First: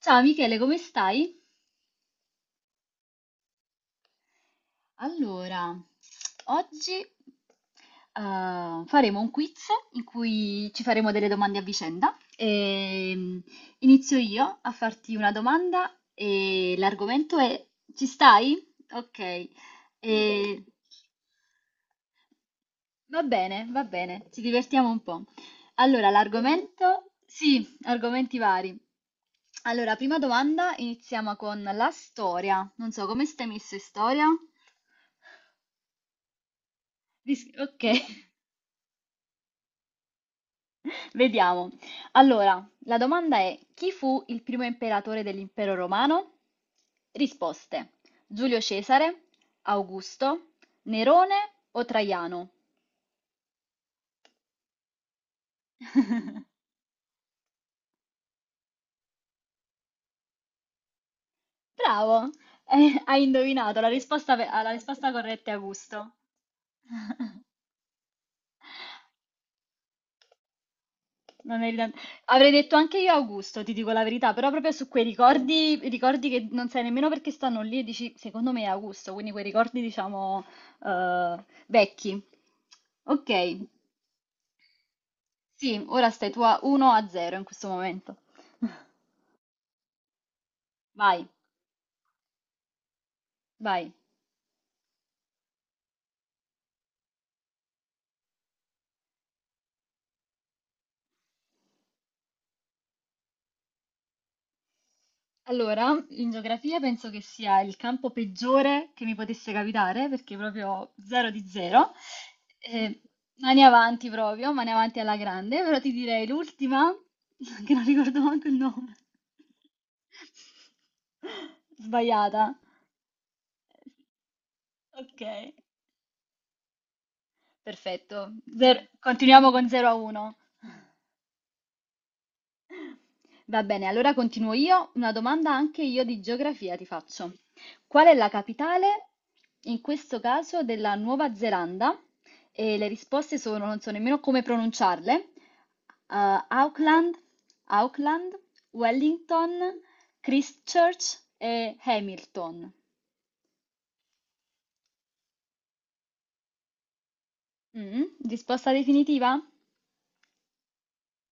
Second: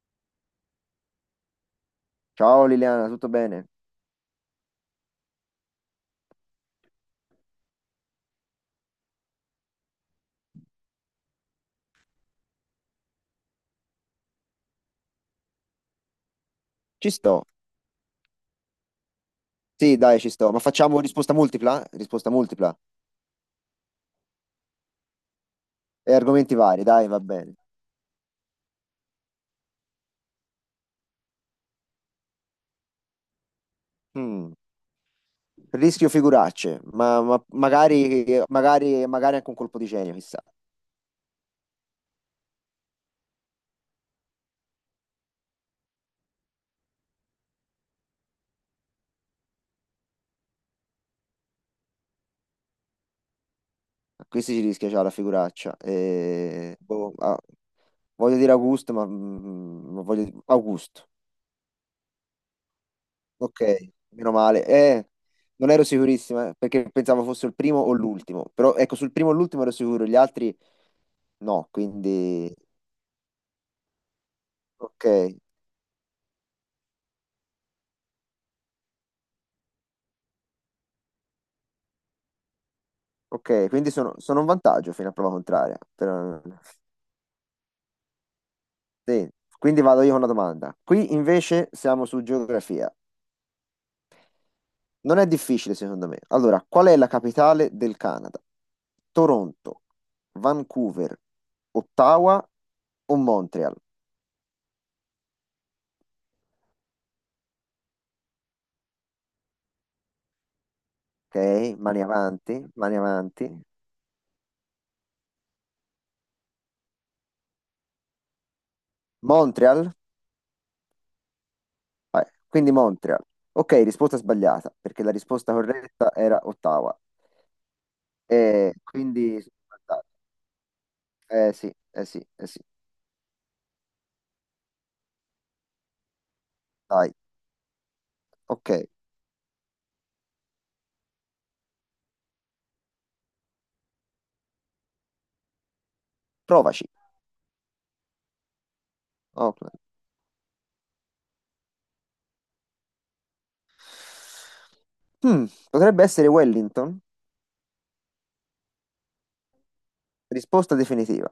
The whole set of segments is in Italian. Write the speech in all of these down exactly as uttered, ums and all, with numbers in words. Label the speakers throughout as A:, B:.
A: Ciao Michele, come stai?
B: Ciao Liliana, tutto bene?
A: Allora, oggi eh, faremo un quiz in cui ci faremo delle domande a vicenda. E, mm, inizio io a farti una domanda e
B: Ci
A: l'argomento
B: sto.
A: è... Ci stai? Ok. Sì.
B: Sì, dai, ci sto. Ma
A: E-
B: facciamo risposta multipla? Risposta multipla.
A: Va bene, va bene, ci divertiamo un po'. Allora,
B: E argomenti vari, dai,
A: l'argomento?
B: va bene.
A: Sì, argomenti vari. Allora, prima domanda, iniziamo con la storia. Non so, come stai messo in storia?
B: Mm. Rischio figuracce, ma, ma-
A: Ris- Ok,
B: magari, magari, magari anche un colpo di genio, chissà.
A: vediamo. Allora, la domanda è: chi fu il primo imperatore dell'impero romano? Risposte: Giulio Cesare, Augusto, Nerone o Traiano?
B: A questi ci rischia già la figuraccia. Eh, boh, ah, voglio dire Augusto, ma mm, ma voglio dire Augusto.
A: Bravo, eh, hai
B: Ok,
A: indovinato, la
B: meno
A: risposta, ve-
B: male.
A: la
B: Eh,
A: risposta corretta è
B: non ero
A: Augusto.
B: sicurissima eh, perché pensavo fosse il primo o l'ultimo. Però ecco, sul primo e l'ultimo ero sicuro, gli altri
A: Non è
B: no,
A: evidente. Avrei
B: quindi...
A: detto anche io Augusto, ti dico la verità, però proprio su quei
B: Ok,
A: ricordi, ricordi che non sai nemmeno perché stanno lì e dici, secondo me è Augusto, quindi quei ricordi diciamo eh, vecchi. Ok,
B: ok, quindi sono, sono un vantaggio fino a prova contraria.
A: sì, ora stai tu
B: Per-
A: a uno a zero in questo momento.
B: sì. Quindi vado io con una domanda. Qui
A: Vai,
B: invece siamo su geografia.
A: vai.
B: Non è difficile secondo me. Allora, qual è la capitale del Canada? Toronto, Vancouver, Ottawa o Montreal?
A: Allora, in geografia penso che sia il campo peggiore che mi potesse capitare, perché proprio zero di
B: Ok,
A: zero.
B: mani avanti, mani
A: Eh,
B: avanti.
A: mani avanti proprio, mani avanti alla grande, però ti direi l'ultima, che non ricordo manco il nome.
B: Montreal? Vai,
A: Sbagliata.
B: quindi Montreal. Ok, risposta sbagliata, perché la
A: Ok,
B: risposta corretta era Ottawa.
A: perfetto.
B: E
A: Zero-
B: quindi...
A: Continuiamo con zero a uno.
B: Eh sì, eh sì, eh sì.
A: Va bene, allora continuo io. Una domanda anche io di geografia ti
B: Dai,
A: faccio. Qual è la
B: ok,
A: capitale, in questo caso, della Nuova Zelanda? E le risposte sono, non so nemmeno come pronunciarle. Eh,
B: provaci.
A: Auckland, Auckland, Wellington,
B: Auckland.
A: Christchurch e Hamilton.
B: Hmm, potrebbe essere Wellington?
A: Mm, risposta definitiva?
B: Risposta definitiva.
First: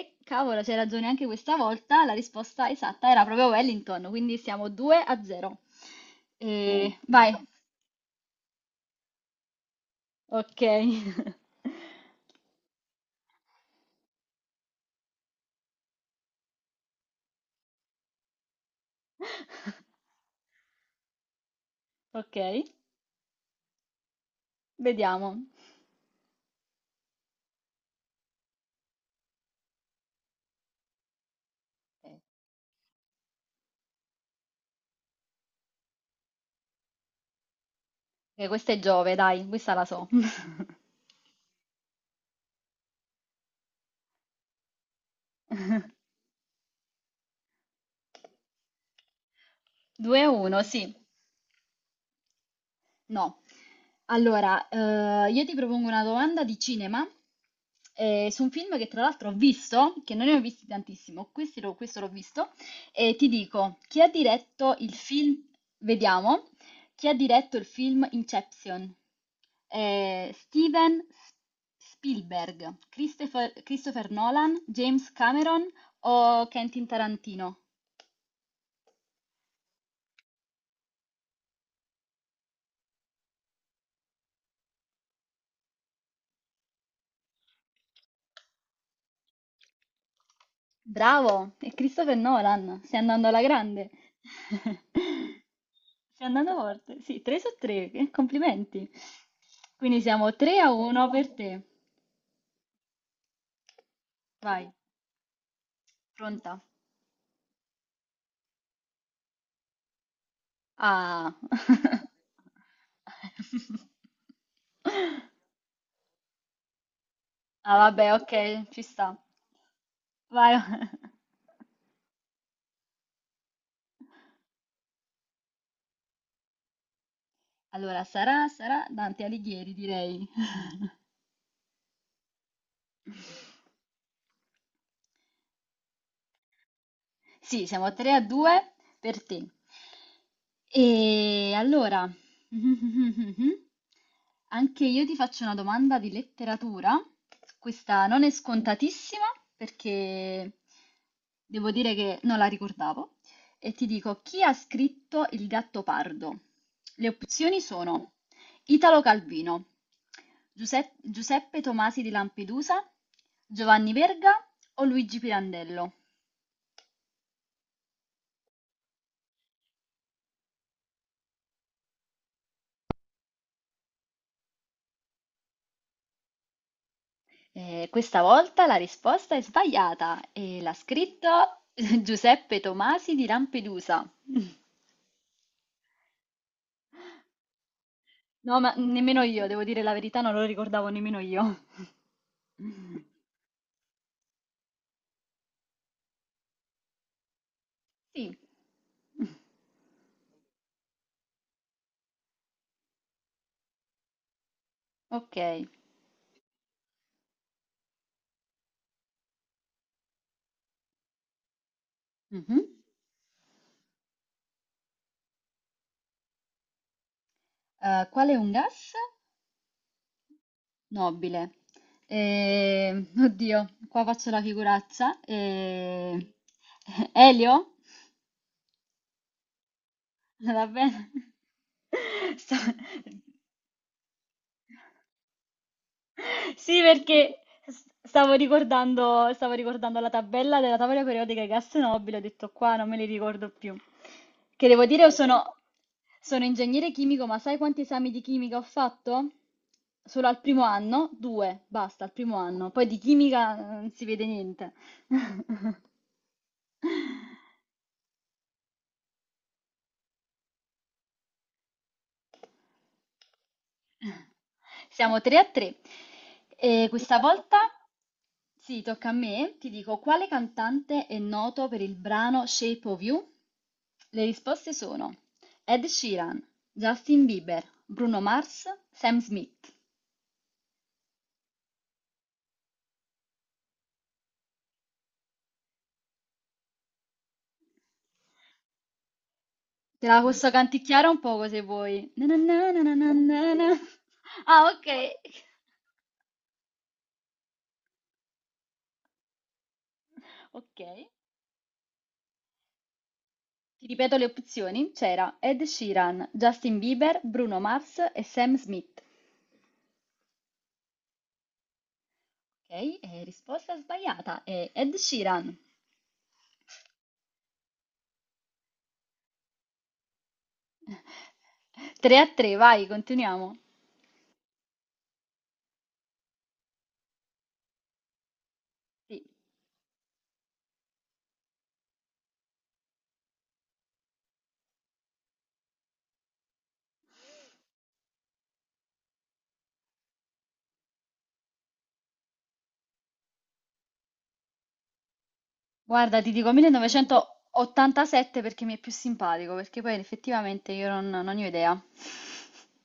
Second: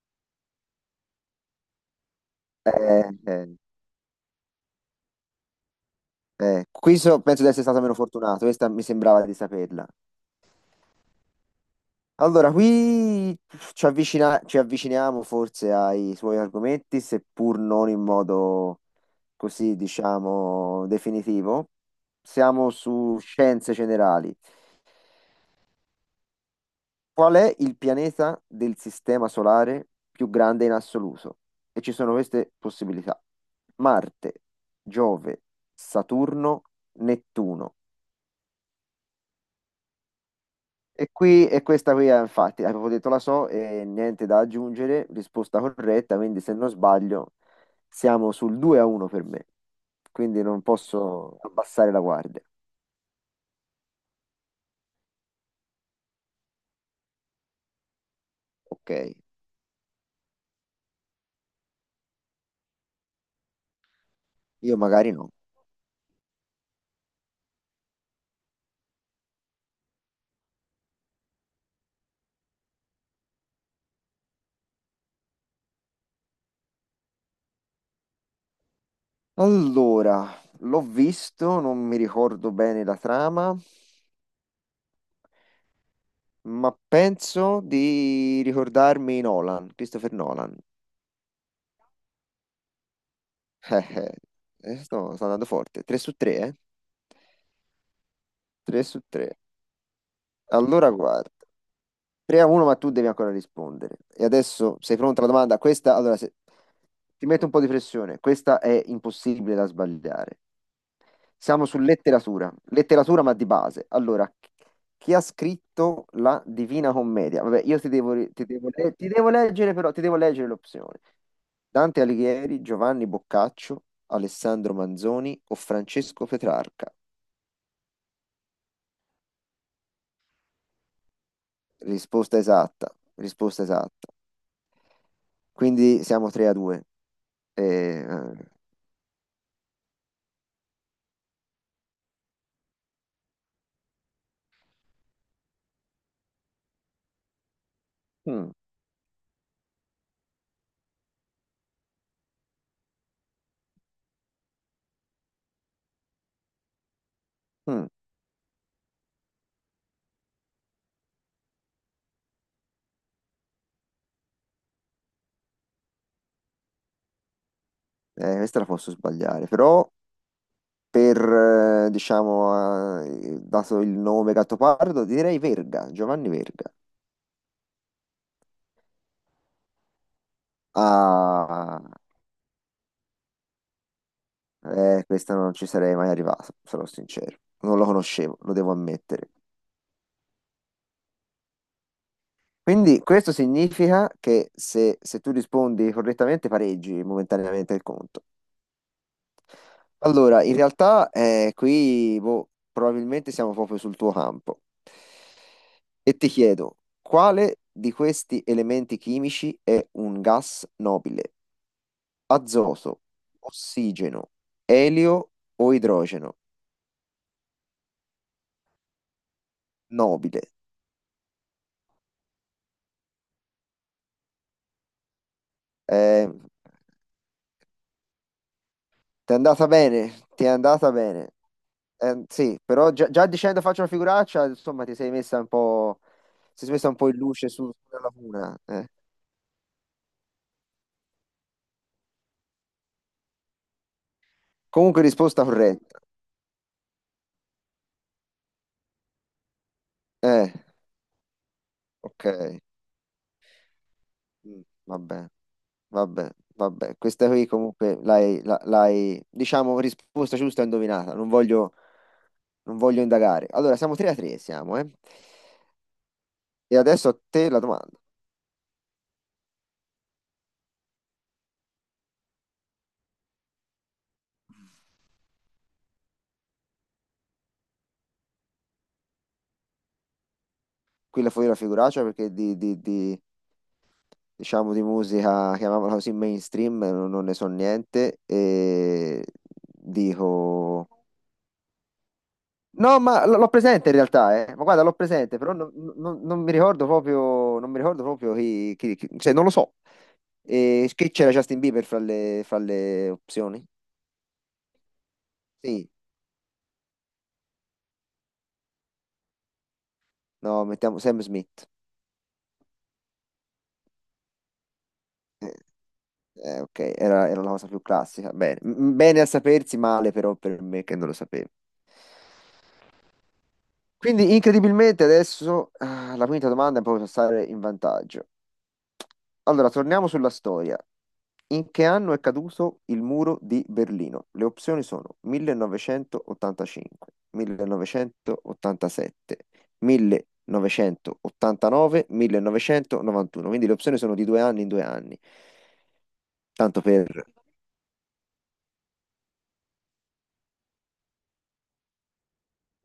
A: E cavolo, c'hai ragione anche questa volta, la risposta
B: Eh,
A: esatta era proprio
B: eh,
A: Wellington, quindi siamo due a zero. Mm.
B: eh.
A: E
B: Qui so-
A: vai.
B: penso di essere stato meno fortunato, questa mi sembrava di saperla.
A: Ok.
B: Allora, qui ci avvicina- ci avviciniamo forse ai suoi argomenti, seppur non in modo così, diciamo, definitivo.
A: Ok,
B: Siamo su scienze generali.
A: vediamo.
B: Qual è il pianeta del sistema solare più grande in assoluto? E ci sono queste possibilità. Marte, Giove, Saturno, Nettuno.
A: Eh, questa è Giove, dai, questa la so.
B: E qui, e questa qui è infatti, avevo detto la so e niente da aggiungere, risposta corretta, quindi se non sbaglio siamo sul due a uno per me,
A: due a
B: quindi non
A: uno, sì.
B: posso abbassare la guardia.
A: No. Allora, eh, io ti propongo una domanda di cinema eh, su un film che
B: Ok,
A: tra l'altro ho visto, che non ne ho visti tantissimo, questi l'ho- questo l'ho visto, e ti dico, chi ha diretto
B: io
A: il
B: magari no.
A: film, vediamo, chi ha diretto il film Inception? Eh, Steven S- Spielberg, Christopher, Christopher Nolan, James Cameron o Quentin Tarantino?
B: Allora, l'ho visto, non mi ricordo bene la trama. ma penso di ricordarmi Nolan, Christopher Nolan.
A: Bravo, è Christopher Nolan, stai andando alla
B: Eh,
A: grande.
B: eh, eh, sto, sto andando forte. tre su
A: Stai
B: tre,
A: andando
B: eh?
A: forte. Sì, tre su tre,
B: tre
A: complimenti.
B: su tre.
A: Quindi siamo tre a
B: Allora,
A: uno
B: guarda.
A: per te.
B: tre a uno, ma tu devi ancora rispondere. E
A: Vai,
B: adesso sei pronta alla domanda? Questa, allora, se...
A: pronta.
B: ti metto un po' di pressione. Questa è impossibile da sbagliare.
A: Ah.
B: Siamo su letteratura. Letteratura, ma di base. Allora, chi ha scritto la Divina Commedia? Vabbè,
A: Ah,
B: io ti
A: vabbè,
B: devo, ri- ti
A: ok,
B: devo
A: ci
B: le- ti
A: sta.
B: devo leggere, però, ti devo leggere
A: Vai.
B: l'opzione. Dante Alighieri, Giovanni Boccaccio, Alessandro Manzoni o Francesco Petrarca?
A: Allora, sarà, sarà Dante Alighieri, direi.
B: Risposta esatta, risposta esatta. Quindi siamo tre a due.
A: Sì, siamo
B: Eh,
A: tre a due per te. E allora, anche io ti faccio una domanda di letteratura. Questa non è
B: mm,
A: scontatissima perché devo dire che non la ricordavo. E ti dico, chi ha scritto Il gatto pardo? Le opzioni
B: mm,
A: sono Italo Calvino, Giuseppe, Giuseppe Tomasi di Lampedusa, Giovanni Verga o Luigi Pirandello?
B: eh, questa la posso sbagliare, però per, eh, diciamo, eh, dato il nome Gattopardo, direi Verga, Giovanni Verga.
A: Eh, questa volta la risposta è sbagliata e l'ha scritto
B: Ah,
A: Giuseppe Tomasi di Lampedusa.
B: eh, questa non ci sarei mai arrivato, sarò sincero. Non lo conoscevo, lo
A: No, ma
B: devo
A: nemmeno
B: ammettere.
A: io, devo dire la verità, non lo ricordavo nemmeno io.
B: Quindi questo significa che se, se tu rispondi correttamente pareggi momentaneamente il conto.
A: Sì.
B: Allora, in realtà eh, qui boh, probabilmente siamo proprio sul tuo campo.
A: Ok.
B: E ti chiedo, quale di questi elementi chimici è un gas nobile?
A: Mhm.
B: Azoto, ossigeno, elio o idrogeno?
A: Eh, qual è un gas
B: Nobile.
A: nobile? Eh, oddio, qua faccio la figuraccia.
B: Eh,
A: Eh, Elio?
B: Ti è andata bene, ti è
A: Va
B: andata
A: bene.
B: bene. Eh, sì,
A: Sta-
B: però già, già dicendo faccio una figuraccia, insomma, ti sei messa un po', ti sei
A: Sì,
B: messa un po' in
A: perché
B: luce su-
A: s-
B: sulla
A: stavo
B: laguna. Eh.
A: ricordando, stavo ricordando la tabella della tavola periodica di gas nobili, ho detto qua non me li ricordo più. Che devo dire,
B: Comunque
A: io
B: risposta
A: sono,
B: corretta.
A: sono ingegnere chimico, ma sai quanti esami di chimica ho fatto? Solo al
B: Eh,
A: primo anno? Due, basta, al
B: ok.
A: primo anno. Poi di chimica eh, non si vede
B: Mm,
A: niente.
B: Vabbè, vabbè, vabbè. Questa qui comunque l'hai, la- l'hai, diciamo, risposta giusta e indovinata. Non voglio, non voglio indagare. Allora, siamo tre a tre, siamo, eh.
A: Siamo tre a tre
B: E
A: e
B: adesso a
A: questa
B: te
A: volta
B: la domanda.
A: sì, tocca a me. Ti dico quale cantante è noto per il brano Shape of You? Le risposte sono Ed Sheeran, Justin Bieber, Bruno Mars, Sam Smith.
B: Qui la fuori la figuraccia perché di, di, di- diciamo di musica, chiamiamola così, mainstream, non, non ne so niente e
A: Te la posso
B: dico...
A: canticchiare un poco se vuoi. Na na na na na
B: No,
A: na
B: ma l- l'ho
A: na na.
B: presente in realtà, eh. Ma
A: Ah,
B: guarda,
A: ok.
B: l'ho presente, però non, non- non mi ricordo proprio, non mi ricordo proprio chi, chi- chi- cioè non lo so.
A: Ok.
B: E che c'era Justin Bieber fra le, fra le opzioni?
A: Ti ripeto le opzioni. C'era Ed
B: Sì,
A: Sheeran, Justin Bieber, Bruno Mars e Sam Smith.
B: no, mettiamo Sam Smith.
A: Ok, eh, risposta sbagliata, è Ed
B: Eh,
A: Sheeran.
B: eh, ok, era, era una cosa più classica. Bene, M- bene a sapersi, male però per me che non lo sapevo.
A: tre a tre, vai, continuiamo.
B: Quindi incredibilmente adesso ah, la quinta domanda è proprio per stare in vantaggio.
A: Sì.
B: Allora, torniamo sulla storia. In che anno è caduto il muro di Berlino? Le opzioni sono millenovecentottantacinque, millenovecentottantasette, millenovecentottantanove, millenovecentonovantuno. Quindi le opzioni sono di due anni in due anni,
A: Guarda, ti dico
B: tanto per
A: millenovecentottantasette perché mi è più simpatico, perché poi effettivamente io non, non ne ho idea.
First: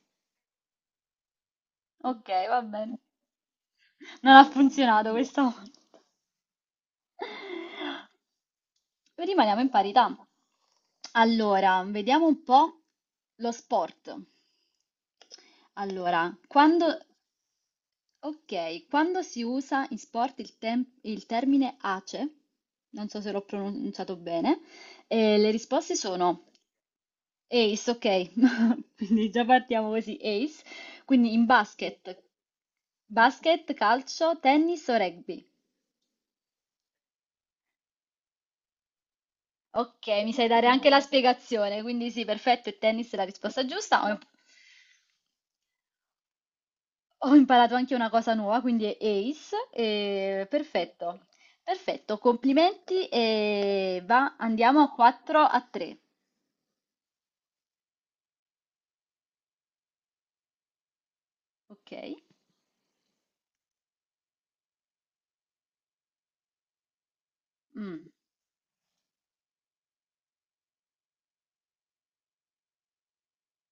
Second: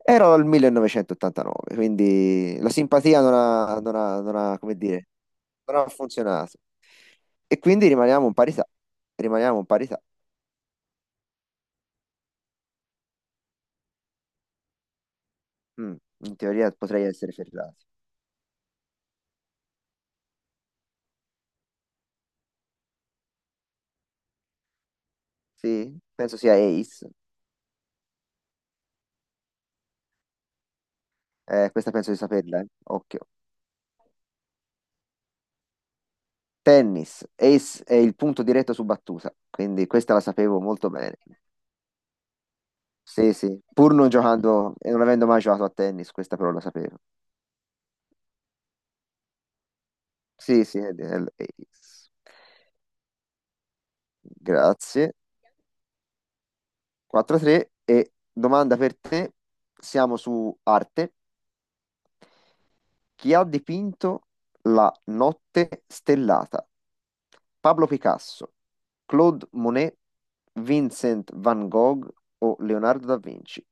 B: Ero al millenovecentottantanove,
A: Ok,
B: quindi
A: va
B: la
A: bene.
B: simpatia non ha, non ha-
A: Non
B: non
A: ha
B: ha, come dire,
A: funzionato questa
B: non
A: volta.
B: ha funzionato. E quindi rimaniamo in parità. Rimaniamo
A: Rimaniamo
B: in
A: in
B: parità.
A: parità. Allora, vediamo un po' lo sport.
B: Mm,
A: Allora,
B: in teoria
A: quando
B: potrei essere ferrati.
A: Ok, quando si usa in sport il, tem- il termine ACE, non so se l'ho pronunciato bene, eh, le risposte
B: Sì, penso
A: sono
B: sia ace.
A: ace, ok, quindi già partiamo così, ace, quindi in
B: Eh, questa penso di
A: basket,
B: saperla, eh. Occhio.
A: basket, calcio, tennis o rugby.
B: Tennis. Ace è il punto diretto su battuta, quindi
A: Ok,
B: questa la
A: mi sai
B: sapevo
A: dare anche
B: molto
A: la
B: bene.
A: spiegazione, quindi sì, perfetto, il tennis è la
B: Sì, sì,
A: risposta
B: pur non
A: giusta.
B: giocando e non avendo mai giocato a tennis, questa però la sapevo.
A: Ho imparato anche una cosa nuova, quindi è ace, e
B: Sì, sì, è
A: perfetto,
B: del ace.
A: perfetto, complimenti e va, andiamo a
B: Grazie.
A: quattro a tre,
B: quattro a tre e domanda per te, siamo su arte.
A: ok?
B: Chi ha dipinto la notte stellata? Pablo
A: Mm.
B: Picasso, Claude Monet, Vincent van Gogh o Leonardo da Vinci?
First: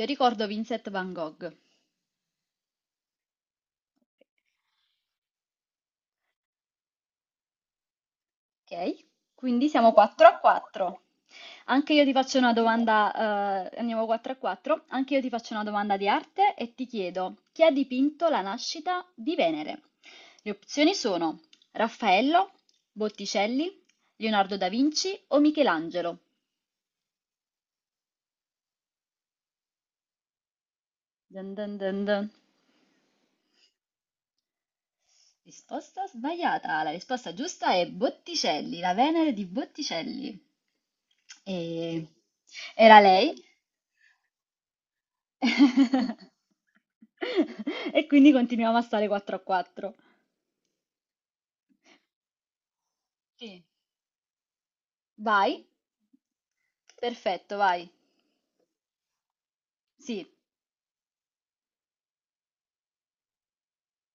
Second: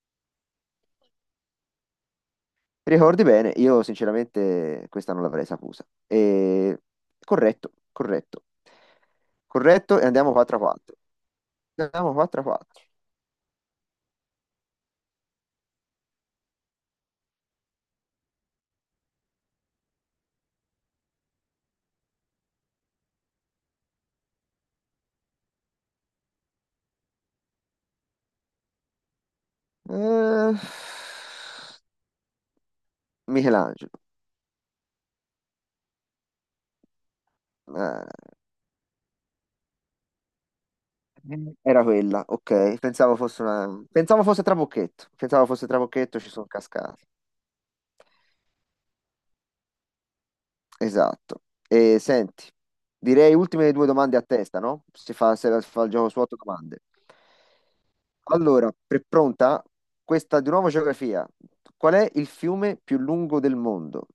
A: Io ricordo Vincent Van Gogh.
B: Ricordi bene, io sinceramente questa non l'avrei saputa. E... Corretto, corretto,
A: Ok, quindi siamo
B: corretto e
A: quattro
B: andiamo
A: a
B: quattro a quattro.
A: quattro. Anche io ti
B: Andiamo
A: faccio una
B: quattro a quattro.
A: domanda, eh, andiamo quattro a quattro. Anche io ti faccio una domanda di arte e ti chiedo chi ha dipinto la nascita di Venere? Le opzioni sono Raffaello, Botticelli, Leonardo da Vinci o Michelangelo.
B: Eh,
A: Dun dun dun dun.
B: Michelangelo.
A: Risposta sbagliata. La risposta giusta è
B: Eh,
A: Botticelli, la Venere di Botticelli.
B: Era
A: E-
B: quella, ok.
A: Era
B: Pensavo
A: lei?
B: fosse una... Pensavo fosse Trabocchetto. Pensavo fosse Trabocchetto, ci sono cascato.
A: E quindi continuiamo a stare quattro a quattro.
B: Esatto. E senti, direi
A: Sì,
B: ultime due domande a testa, no? Si fa,
A: vai,
B: se- si fa il gioco su otto domande.
A: perfetto, vai.
B: Allora, pre- pronta?
A: Sì.
B: Questa di nuovo geografia. Qual è il fiume più lungo del mondo?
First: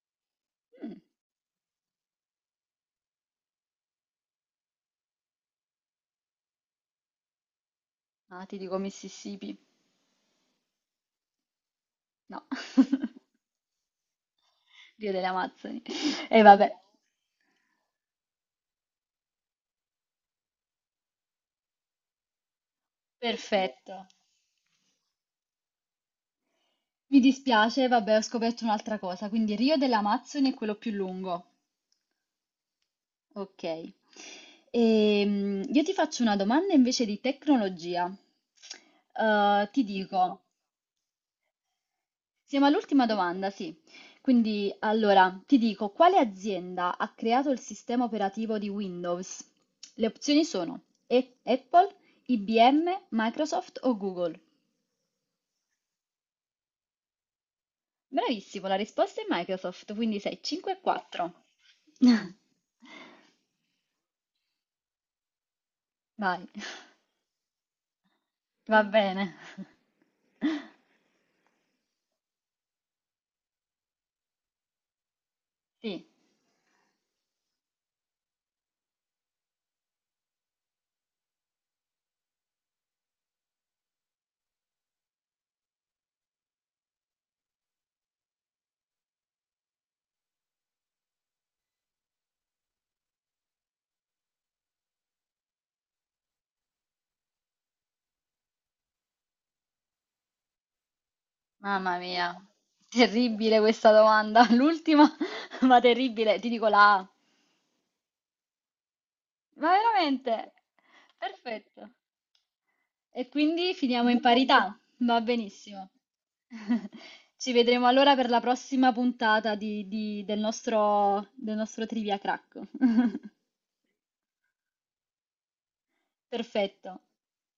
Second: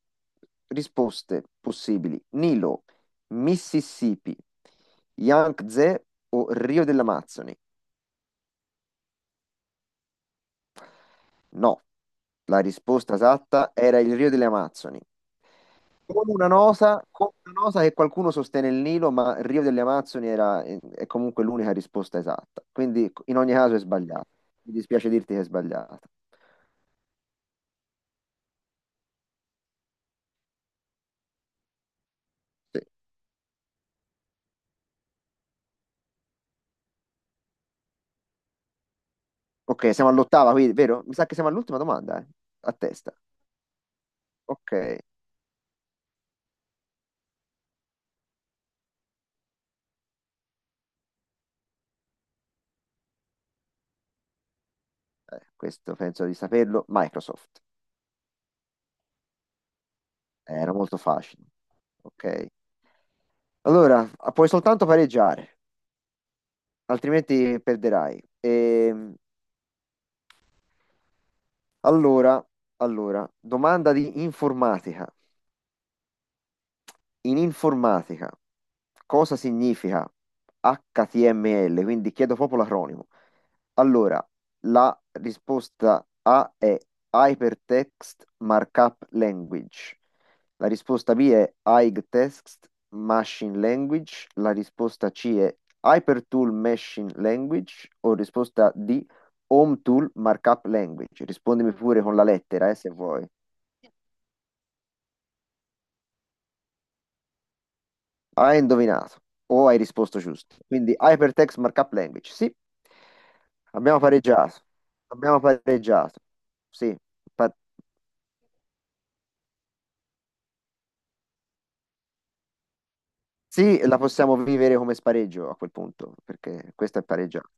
A: Mm.
B: Risposte possibili. Nilo, Mississippi, Yangtze o Rio dell'Amazzoni?
A: Ah, ti dico Mississippi.
B: No,
A: No,
B: la risposta esatta era il Rio delle Amazzoni.
A: Rio delle Amazzoni.
B: Con
A: E
B: una
A: vabbè,
B: nota, con una nota che qualcuno sostiene il Nilo, ma il Rio delle Amazzoni era, eh, è comunque l'unica risposta esatta. Quindi in ogni caso è
A: perfetto.
B: sbagliata. Mi dispiace dirti che è sbagliata.
A: Mi dispiace, vabbè, ho scoperto un'altra cosa. Quindi Rio delle Amazzoni è quello più lungo.
B: Sì.
A: Ok. Ehm, io ti faccio una domanda invece di tecnologia. Eh, ti
B: Ok, siamo
A: dico,
B: all'ottava, quindi, vero? Mi sa che siamo all'ultima domanda, eh?
A: Siamo
B: A
A: all'ultima
B: testa.
A: domanda, sì.
B: Ok,
A: Quindi,
B: eh,
A: allora, ti dico, quale azienda ha creato il sistema operativo di Windows? Le opzioni sono E- Apple, I B M, Microsoft o Google.
B: questo penso di saperlo. Microsoft.
A: Bravissimo, la risposta è Microsoft, quindi sei
B: Eh,
A: cinque
B: era
A: e
B: molto facile.
A: quattro.
B: Ok. Allora, puoi soltanto pareggiare,
A: Vai,
B: altrimenti perderai.
A: va
B: Ehm,
A: bene.
B: Allora, allora, domanda di informatica.
A: Sì,
B: In informatica, cosa significa H T M L? Quindi chiedo proprio l'acronimo. Allora, la risposta A è Hypertext Markup Language. La risposta B è Text Machine Language. La risposta C è Hypertool Machine Language. O risposta D, Home Tool Markup Language. Rispondimi
A: mamma
B: pure con la
A: mia,
B: lettera, eh, se vuoi.
A: terribile questa domanda, l'ultima, ma terribile, ti dico la A.
B: Hai indovinato o
A: Ma
B: hai risposto
A: veramente?
B: giusto. Quindi Hypertext
A: Perfetto.
B: Markup Language. Sì,
A: E quindi
B: abbiamo
A: finiamo in
B: pareggiato.
A: parità. Va
B: Abbiamo
A: benissimo.
B: pareggiato. Sì,
A: Ci
B: pa-
A: vedremo allora per la prossima puntata di- di- del nostro, del nostro Trivia Crack.
B: sì, la possiamo vivere come spareggio a quel punto, perché
A: Perfetto.
B: questa è pareggiata.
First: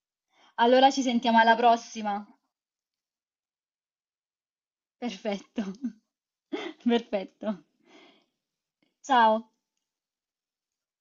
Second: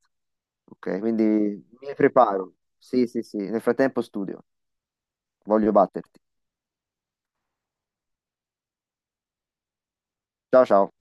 A: Allora
B: Ok,
A: ci
B: quindi
A: sentiamo alla
B: mi
A: prossima.
B: preparo. Sì, sì, sì. Nel frattempo studio.
A: Perfetto.
B: Voglio batterti.
A: Perfetto. Ciao.
B: Ciao, ciao.